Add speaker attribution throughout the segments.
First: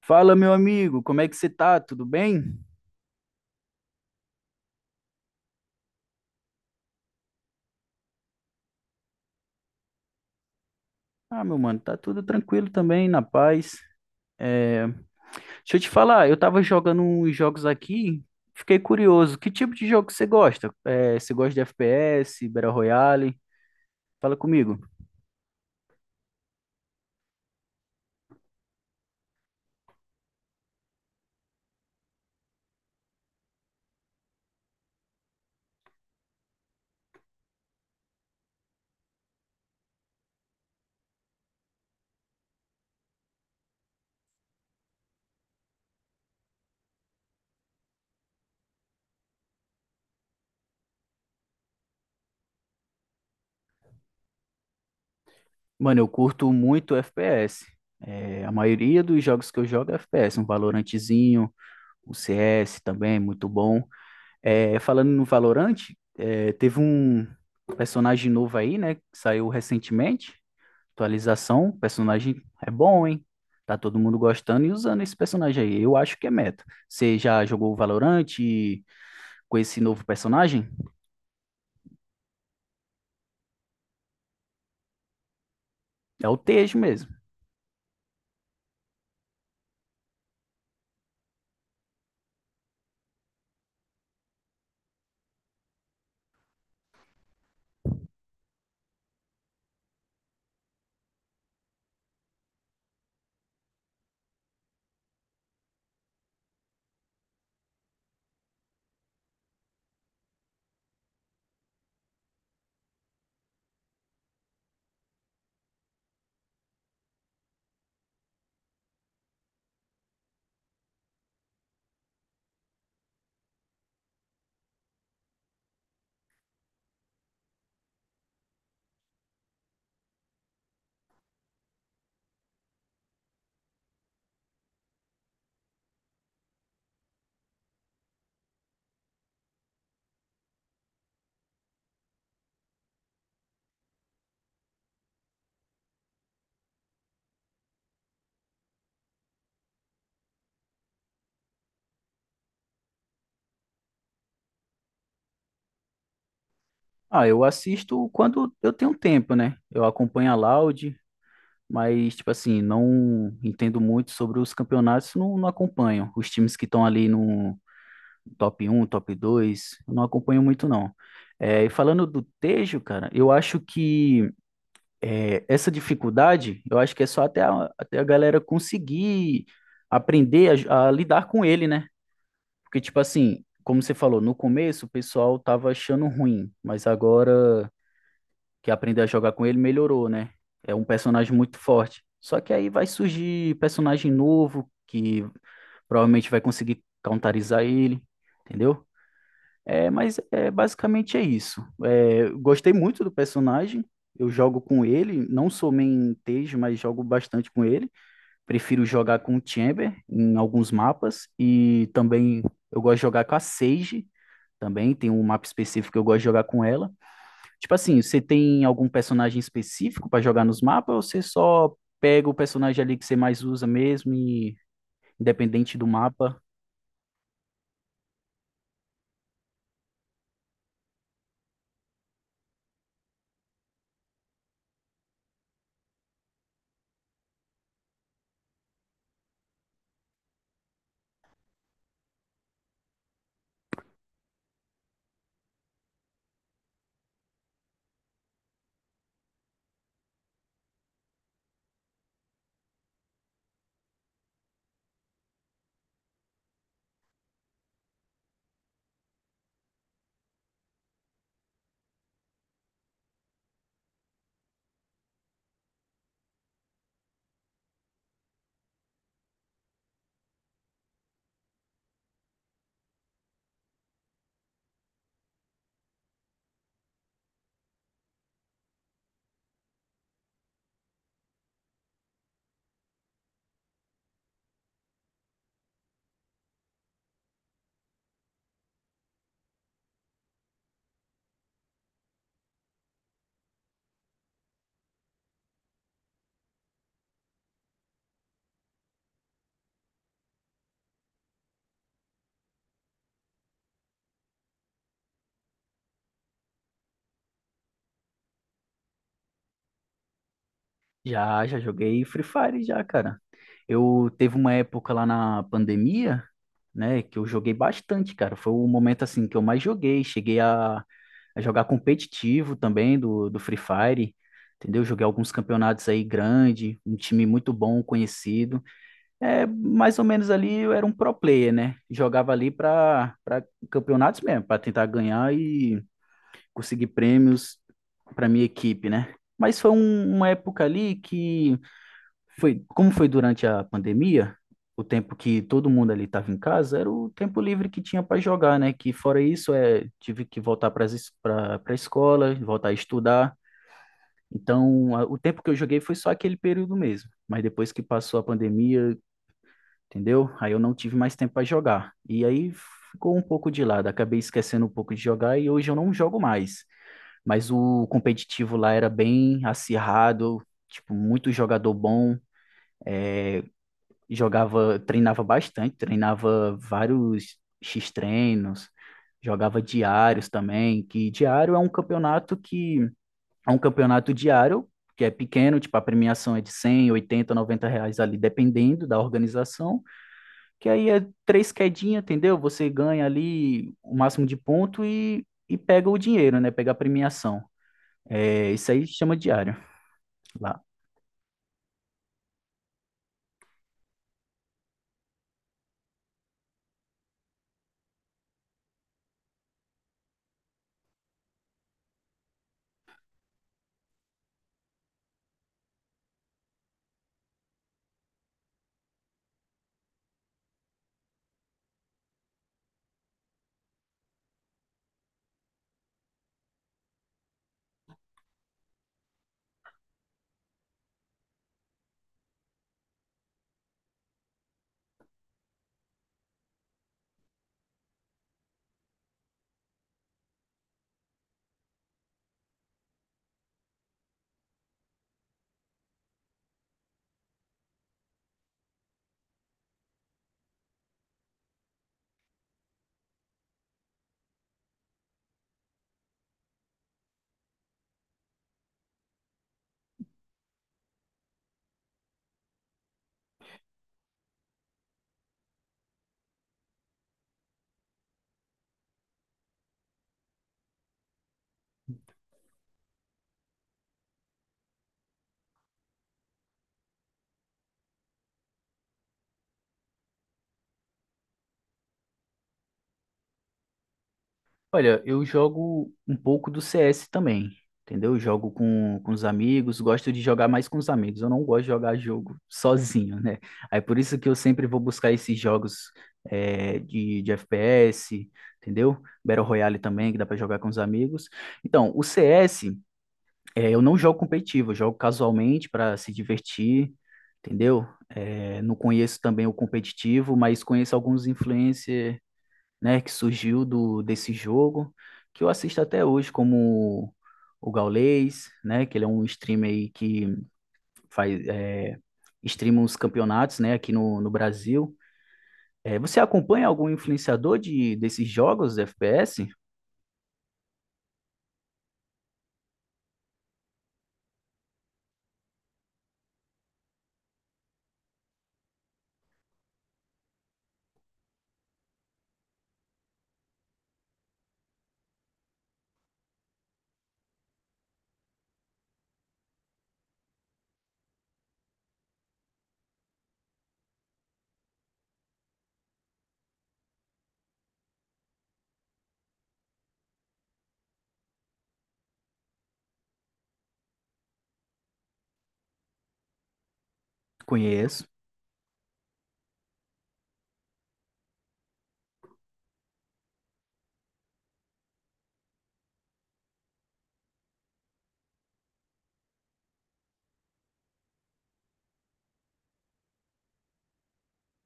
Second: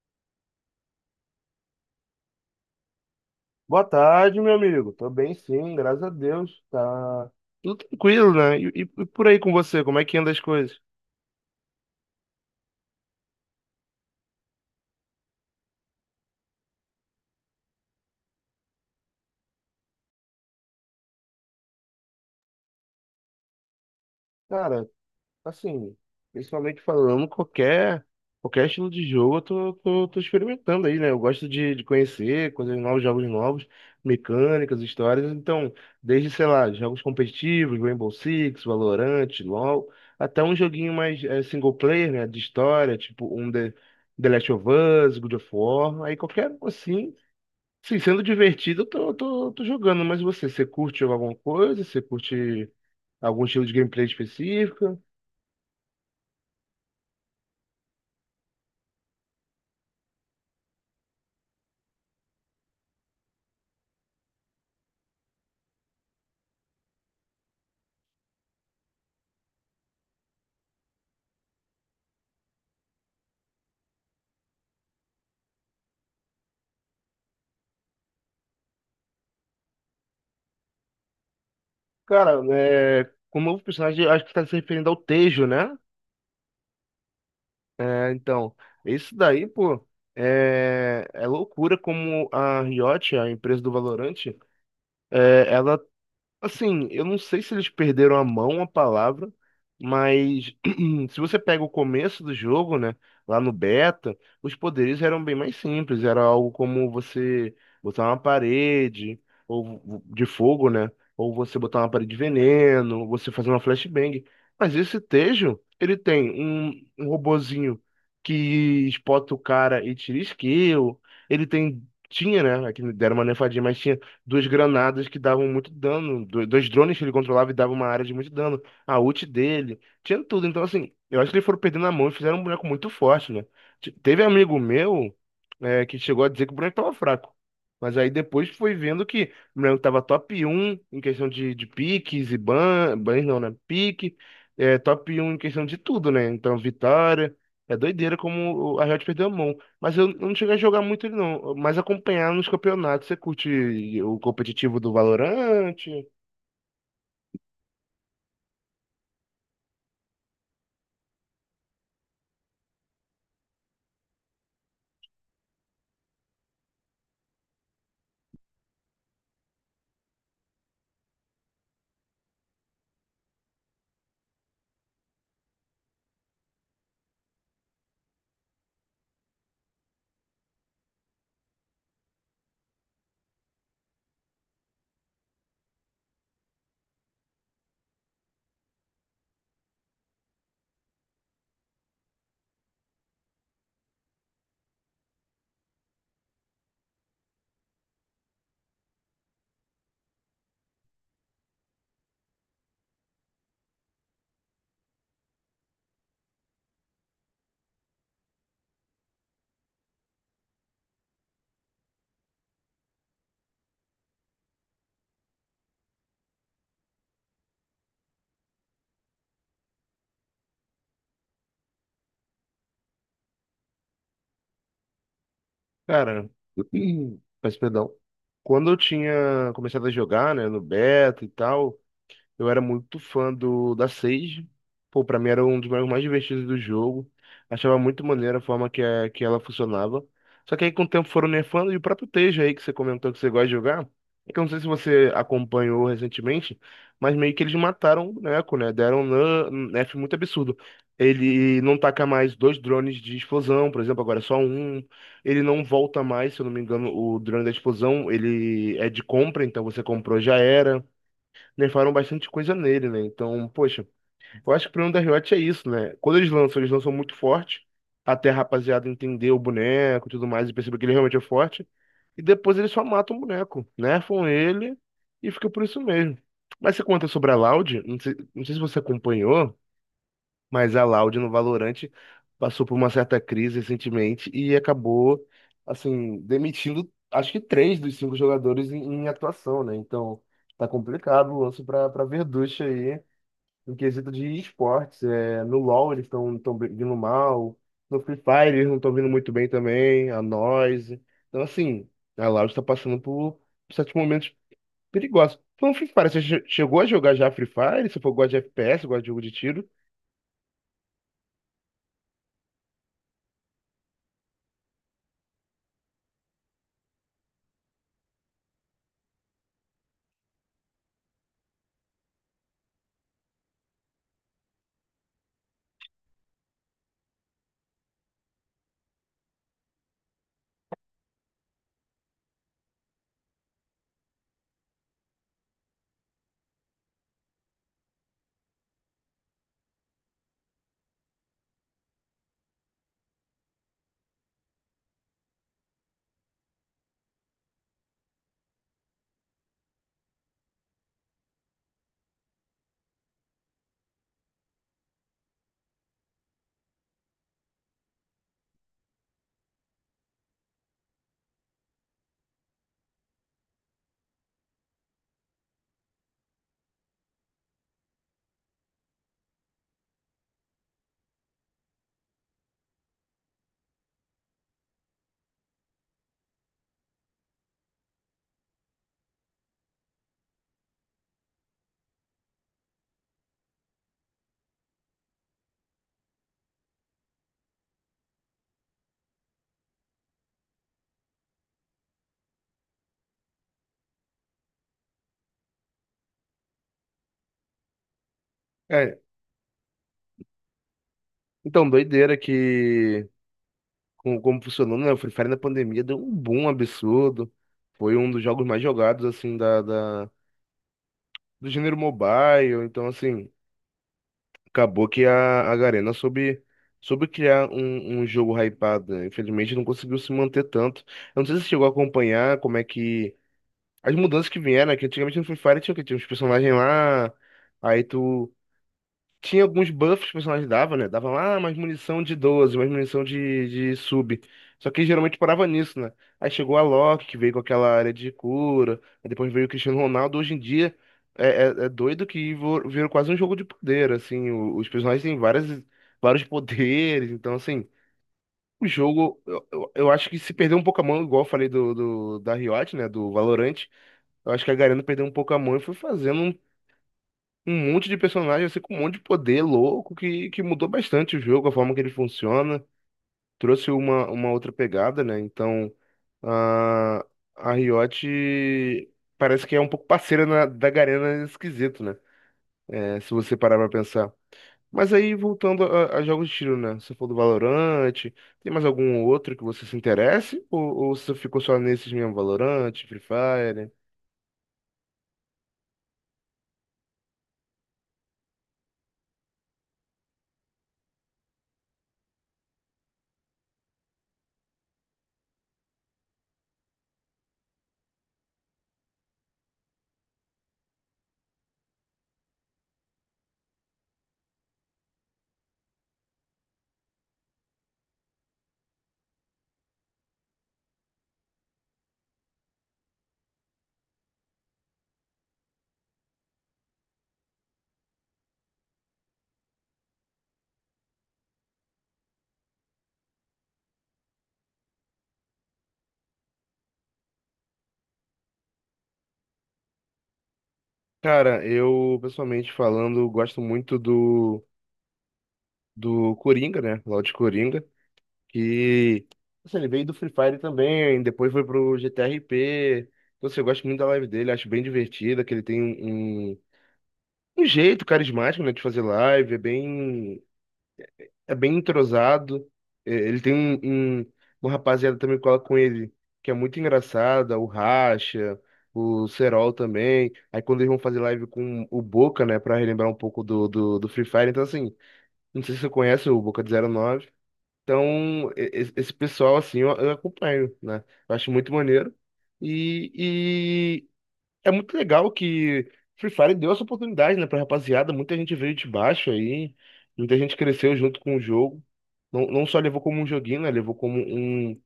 Speaker 1: Fala, meu amigo, como é que você tá? Tudo bem?
Speaker 2: Boa tarde, meu amigo. Tô bem, sim, graças a Deus. Tá tudo tranquilo, né? E por aí com você, como é que anda as coisas?
Speaker 1: Ah, meu mano, tá tudo tranquilo também, na paz. É, Deixa eu te falar, eu tava jogando uns jogos aqui, fiquei curioso. Que tipo de jogo você gosta? Você gosta de FPS, Battle Royale? Fala comigo.
Speaker 2: Cara, assim, principalmente falando qualquer estilo de jogo, eu tô experimentando aí, né? Eu gosto de conhecer coisas novas, jogos novos, mecânicas, histórias. Então, desde, sei lá, jogos competitivos, Rainbow Six, Valorant, LoL, até um joguinho mais single player, né? De história, tipo um The Last of Us, God of War, aí qualquer um assim. Sim, sendo divertido, eu tô jogando, mas você curte jogar alguma coisa? Você curte algum estilo de gameplay específico?
Speaker 1: Mano, eu curto muito FPS. A maioria dos jogos que eu jogo é FPS, um Valorantezinho, um CS também, muito bom. Falando no Valorant, teve um personagem novo aí, né? Que saiu recentemente. Atualização. Personagem é bom, hein? Tá todo mundo gostando e usando esse personagem aí. Eu acho que é meta. Você já jogou o Valorant com esse novo personagem?
Speaker 2: Cara, com o novo personagem, acho que tá se referindo ao Tejo, né?
Speaker 1: É o Tejo mesmo.
Speaker 2: Então, isso daí, pô, é loucura como a Riot, a empresa do Valorant. É, ela Assim, eu não sei se eles perderam a mão, a palavra, mas se você pega o começo do jogo, né, lá no beta, os poderes eram bem mais simples, era algo como você botar uma parede de fogo, né, ou você botar uma parede de veneno, você fazer uma flashbang. Mas esse Tejo, ele tem um robozinho que espota o cara e tira skill, ele tem tinha, né? Aqui deram uma nerfadinha, mas tinha duas granadas que davam muito dano, dois drones que ele controlava e davam uma área de muito dano, a ult dele, tinha tudo. Então, assim, eu acho que eles foram perdendo a mão e fizeram um boneco muito forte, né? Teve amigo meu, que chegou a dizer que o boneco tava fraco. Mas aí depois foi vendo que o boneco tava top um em questão de piques e bans não, né? Pique, top um em questão de tudo, né? Então, vitória. É doideira como a Riot perdeu a mão. Mas eu não cheguei a jogar muito ele não, mas acompanhar nos campeonatos. Você curte o competitivo do Valorant?
Speaker 1: Ah, eu assisto quando eu tenho tempo, né? Eu acompanho a Loud, mas, tipo assim, não entendo muito sobre os campeonatos, não, não acompanho. Os times que estão ali no top um, top 2, eu não acompanho muito não. É, e falando do Tejo, cara, eu acho que essa dificuldade, eu acho que é só até até a galera conseguir aprender a lidar com ele, né? Porque, tipo assim, como você falou, no começo o pessoal tava achando ruim, mas agora que aprender a jogar com ele melhorou, né? É um personagem muito forte. Só que aí vai surgir personagem novo que provavelmente vai conseguir counterizar ele, entendeu? Basicamente é isso. É, gostei muito do personagem. Eu jogo com ele, não sou main Tej, mas jogo bastante com ele. Prefiro jogar com o Chamber em alguns mapas e também eu gosto de jogar com a Sage. Também tem um mapa específico que eu gosto de jogar com ela. Tipo assim, você tem algum personagem específico para jogar nos mapas ou você só pega o personagem ali que você mais usa mesmo e independente do
Speaker 2: Cara,
Speaker 1: mapa?
Speaker 2: peço perdão. Quando eu tinha começado a jogar, né, no beta e tal, eu era muito fã do da Sage. Pô, pra mim era um dos jogos mais divertidos do jogo. Achava muito maneira a forma que ela funcionava. Só que aí com o tempo foram nerfando e o próprio Tejo aí que você comentou que você gosta de jogar. É que eu não sei se você acompanhou recentemente, mas meio que eles mataram o boneco, né? Deram um nerf muito absurdo. Ele não taca mais dois drones de explosão, por exemplo, agora é só um. Ele não volta mais, se eu não me engano, o drone da explosão, ele é de compra, então você comprou já era nerfaram bastante coisa nele, né? Então, poxa, eu acho que o problema da Riot é isso, né? Quando eles lançam muito forte, até a rapaziada entender o boneco e tudo mais, e perceber que ele realmente é forte. E depois eles só matam o boneco, nerfam ele e fica por isso mesmo. Mas você conta sobre a Loud, não sei se você acompanhou, mas a Loud no Valorant passou por uma certa crise recentemente e acabou, assim, demitindo acho que três dos cinco jogadores em atuação, né? Então tá complicado o lance para Verducci aí no quesito de esportes. No LoL eles estão vindo mal, no Free Fire eles não estão vindo muito bem também, a Noise. Então, assim, a Loud está passando por certos momentos perigosos. Então, Free Fire, você chegou a jogar já Free Fire? Você for gosta de FPS, gosta de jogo de tiro?
Speaker 1: Já, já joguei Free Fire já, cara. Eu teve uma época lá na pandemia, né, que eu joguei bastante, cara. Foi o momento assim que eu mais joguei. Cheguei a jogar competitivo também do Free Fire, entendeu? Joguei alguns campeonatos aí grande, um time muito bom, conhecido. É, mais ou menos ali eu era um pro player, né? Jogava ali para campeonatos mesmo, para tentar ganhar e conseguir prêmios para minha equipe, né? Mas foi uma época ali que foi, como foi durante a pandemia, o tempo que todo mundo ali estava em casa, era o tempo livre que tinha para jogar, né? Que fora isso, é, tive que voltar para a escola, voltar a estudar. Então, o tempo que eu joguei foi só aquele período mesmo. Mas depois que passou a pandemia, entendeu? Aí eu não tive mais tempo para jogar. E aí ficou um pouco de lado, acabei esquecendo um pouco de jogar e hoje eu não jogo mais. Mas o competitivo lá era bem acirrado, tipo, muito jogador bom. É, jogava, treinava bastante, treinava vários X-treinos, jogava diários também, que diário é um campeonato que é um campeonato diário, que é pequeno, tipo a premiação é de cem, oitenta, 90 reais ali, dependendo da organização, que aí é três quedinhas, entendeu? Você ganha ali o máximo de ponto e pega o dinheiro, né? Pega a premiação. É, isso aí
Speaker 2: É,
Speaker 1: chama diário lá.
Speaker 2: Então, doideira que como funcionou, né? O Free Fire na pandemia deu um boom absurdo. Foi um dos jogos mais jogados, assim, do gênero mobile. Então, assim, acabou que a Garena soube criar um jogo hypado, né? Infelizmente, não conseguiu se manter tanto. Eu não sei se você chegou a acompanhar como é que... As mudanças que vieram, né? Que antigamente no Free Fire tinha o quê? Tinha uns personagens lá, aí tu... Tinha alguns buffs que o personagem dava, né? Dava mais munição de 12, mais munição de sub. Só que geralmente parava nisso, né? Aí chegou a Loki, que veio com aquela área de cura. Aí depois veio o Cristiano Ronaldo. Hoje em dia é doido que virou quase um jogo de poder, assim. Os personagens têm vários poderes. Então, assim, o jogo, eu acho que se perdeu um pouco a mão, igual eu falei da Riot, né? Do Valorant. Eu acho que a Garena perdeu um pouco a mão e foi fazendo um monte de personagem, assim, com um monte de poder louco que mudou bastante o jogo, a forma que ele funciona, trouxe uma outra pegada, né? Então, a, a Riot parece que é um pouco parceira da Garena nesse quesito, né? Se você parar pra pensar. Mas aí, voltando a jogos de tiro, né? Você falou do Valorante, tem mais algum outro que você se interesse? Ou você ficou só nesses mesmo, Valorante, Free Fire?
Speaker 1: Olha, eu jogo um pouco do CS também, entendeu? Eu jogo com os amigos, gosto de jogar mais com os amigos. Eu não gosto de jogar jogo sozinho, né? Aí por isso que eu sempre vou buscar esses jogos de FPS, entendeu? Battle Royale também, que dá pra jogar com os amigos. Então, o CS, é, eu não jogo competitivo, eu jogo casualmente para se divertir, entendeu? É, não conheço também o competitivo, mas conheço alguns influencers, né, que surgiu do desse jogo, que eu assisto até hoje como o Gaules, né, que ele é um streamer aí que faz streama os campeonatos, né, aqui no Brasil. É, você acompanha algum influenciador de desses jogos FPS?
Speaker 2: Cara, eu, pessoalmente falando, gosto muito do Coringa, né? Lord Coringa, que assim, ele veio do Free Fire também, depois foi pro GTRP. Então, assim, eu gosto muito da live dele, acho bem divertida, que ele tem um jeito carismático, né, de fazer live, é bem entrosado. Ele tem uma rapaziada também que cola com ele, que é muito engraçada, o Racha, o Serol também. Aí quando eles vão fazer live com o Boca, né, pra relembrar um pouco do Free Fire, então assim, não sei se você conhece o Boca de 09.
Speaker 1: Conheço.
Speaker 2: Então, esse pessoal, assim, eu acompanho, né? Eu acho muito maneiro. E é muito legal que Free Fire deu essa oportunidade, né, pra rapaziada. Muita gente veio de baixo aí, muita gente cresceu junto com o jogo. Não só levou como um joguinho, né? Levou como um,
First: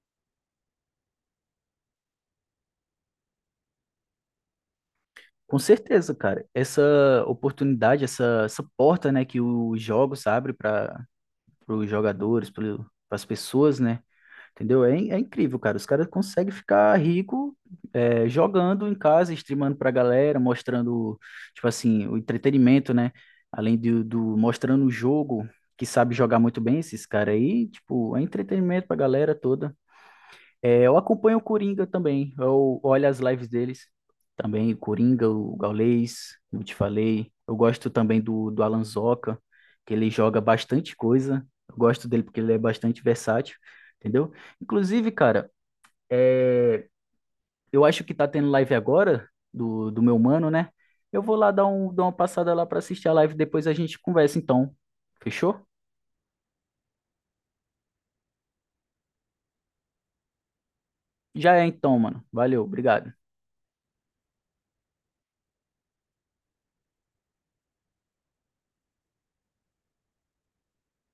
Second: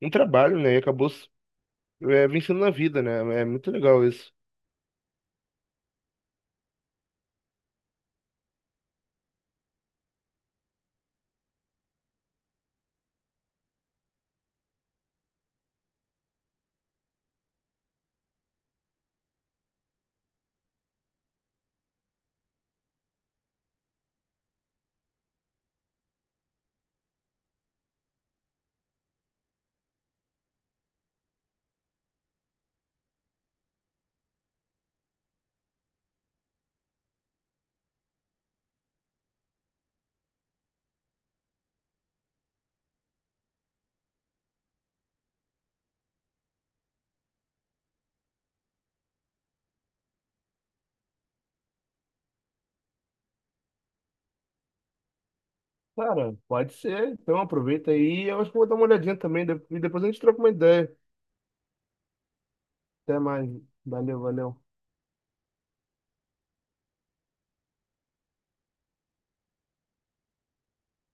Speaker 2: um trabalho, né? E acabou, vencendo na vida, né? É muito legal isso.
Speaker 1: Com certeza, cara. Essa oportunidade, essa porta, né, que os jogos abrem para os jogadores, para as pessoas, né? Entendeu? É, in- é incrível, cara. Os caras conseguem ficar rico é, jogando em casa, streamando pra galera, mostrando, tipo assim, o entretenimento, né? Além do mostrando o jogo, que sabe jogar muito bem esses caras aí, tipo, é entretenimento pra galera toda. É, eu acompanho o Coringa também. Eu olho as lives deles também. O Coringa, o Gaules, como eu te falei. Eu gosto também do Alan Zoca, que ele joga bastante coisa. Eu gosto dele porque ele é bastante versátil, entendeu? Inclusive, cara, é, eu acho que tá tendo live agora do meu mano, né? Eu vou lá dar, um, dar uma passada lá pra assistir a live. Depois a gente conversa, então. Fechou?
Speaker 2: Cara, pode ser. Então aproveita aí. Eu acho que vou dar uma olhadinha também. E depois a gente troca uma ideia.
Speaker 1: Já é então, mano. Valeu, obrigado.
Speaker 2: Até mais. Valeu, valeu.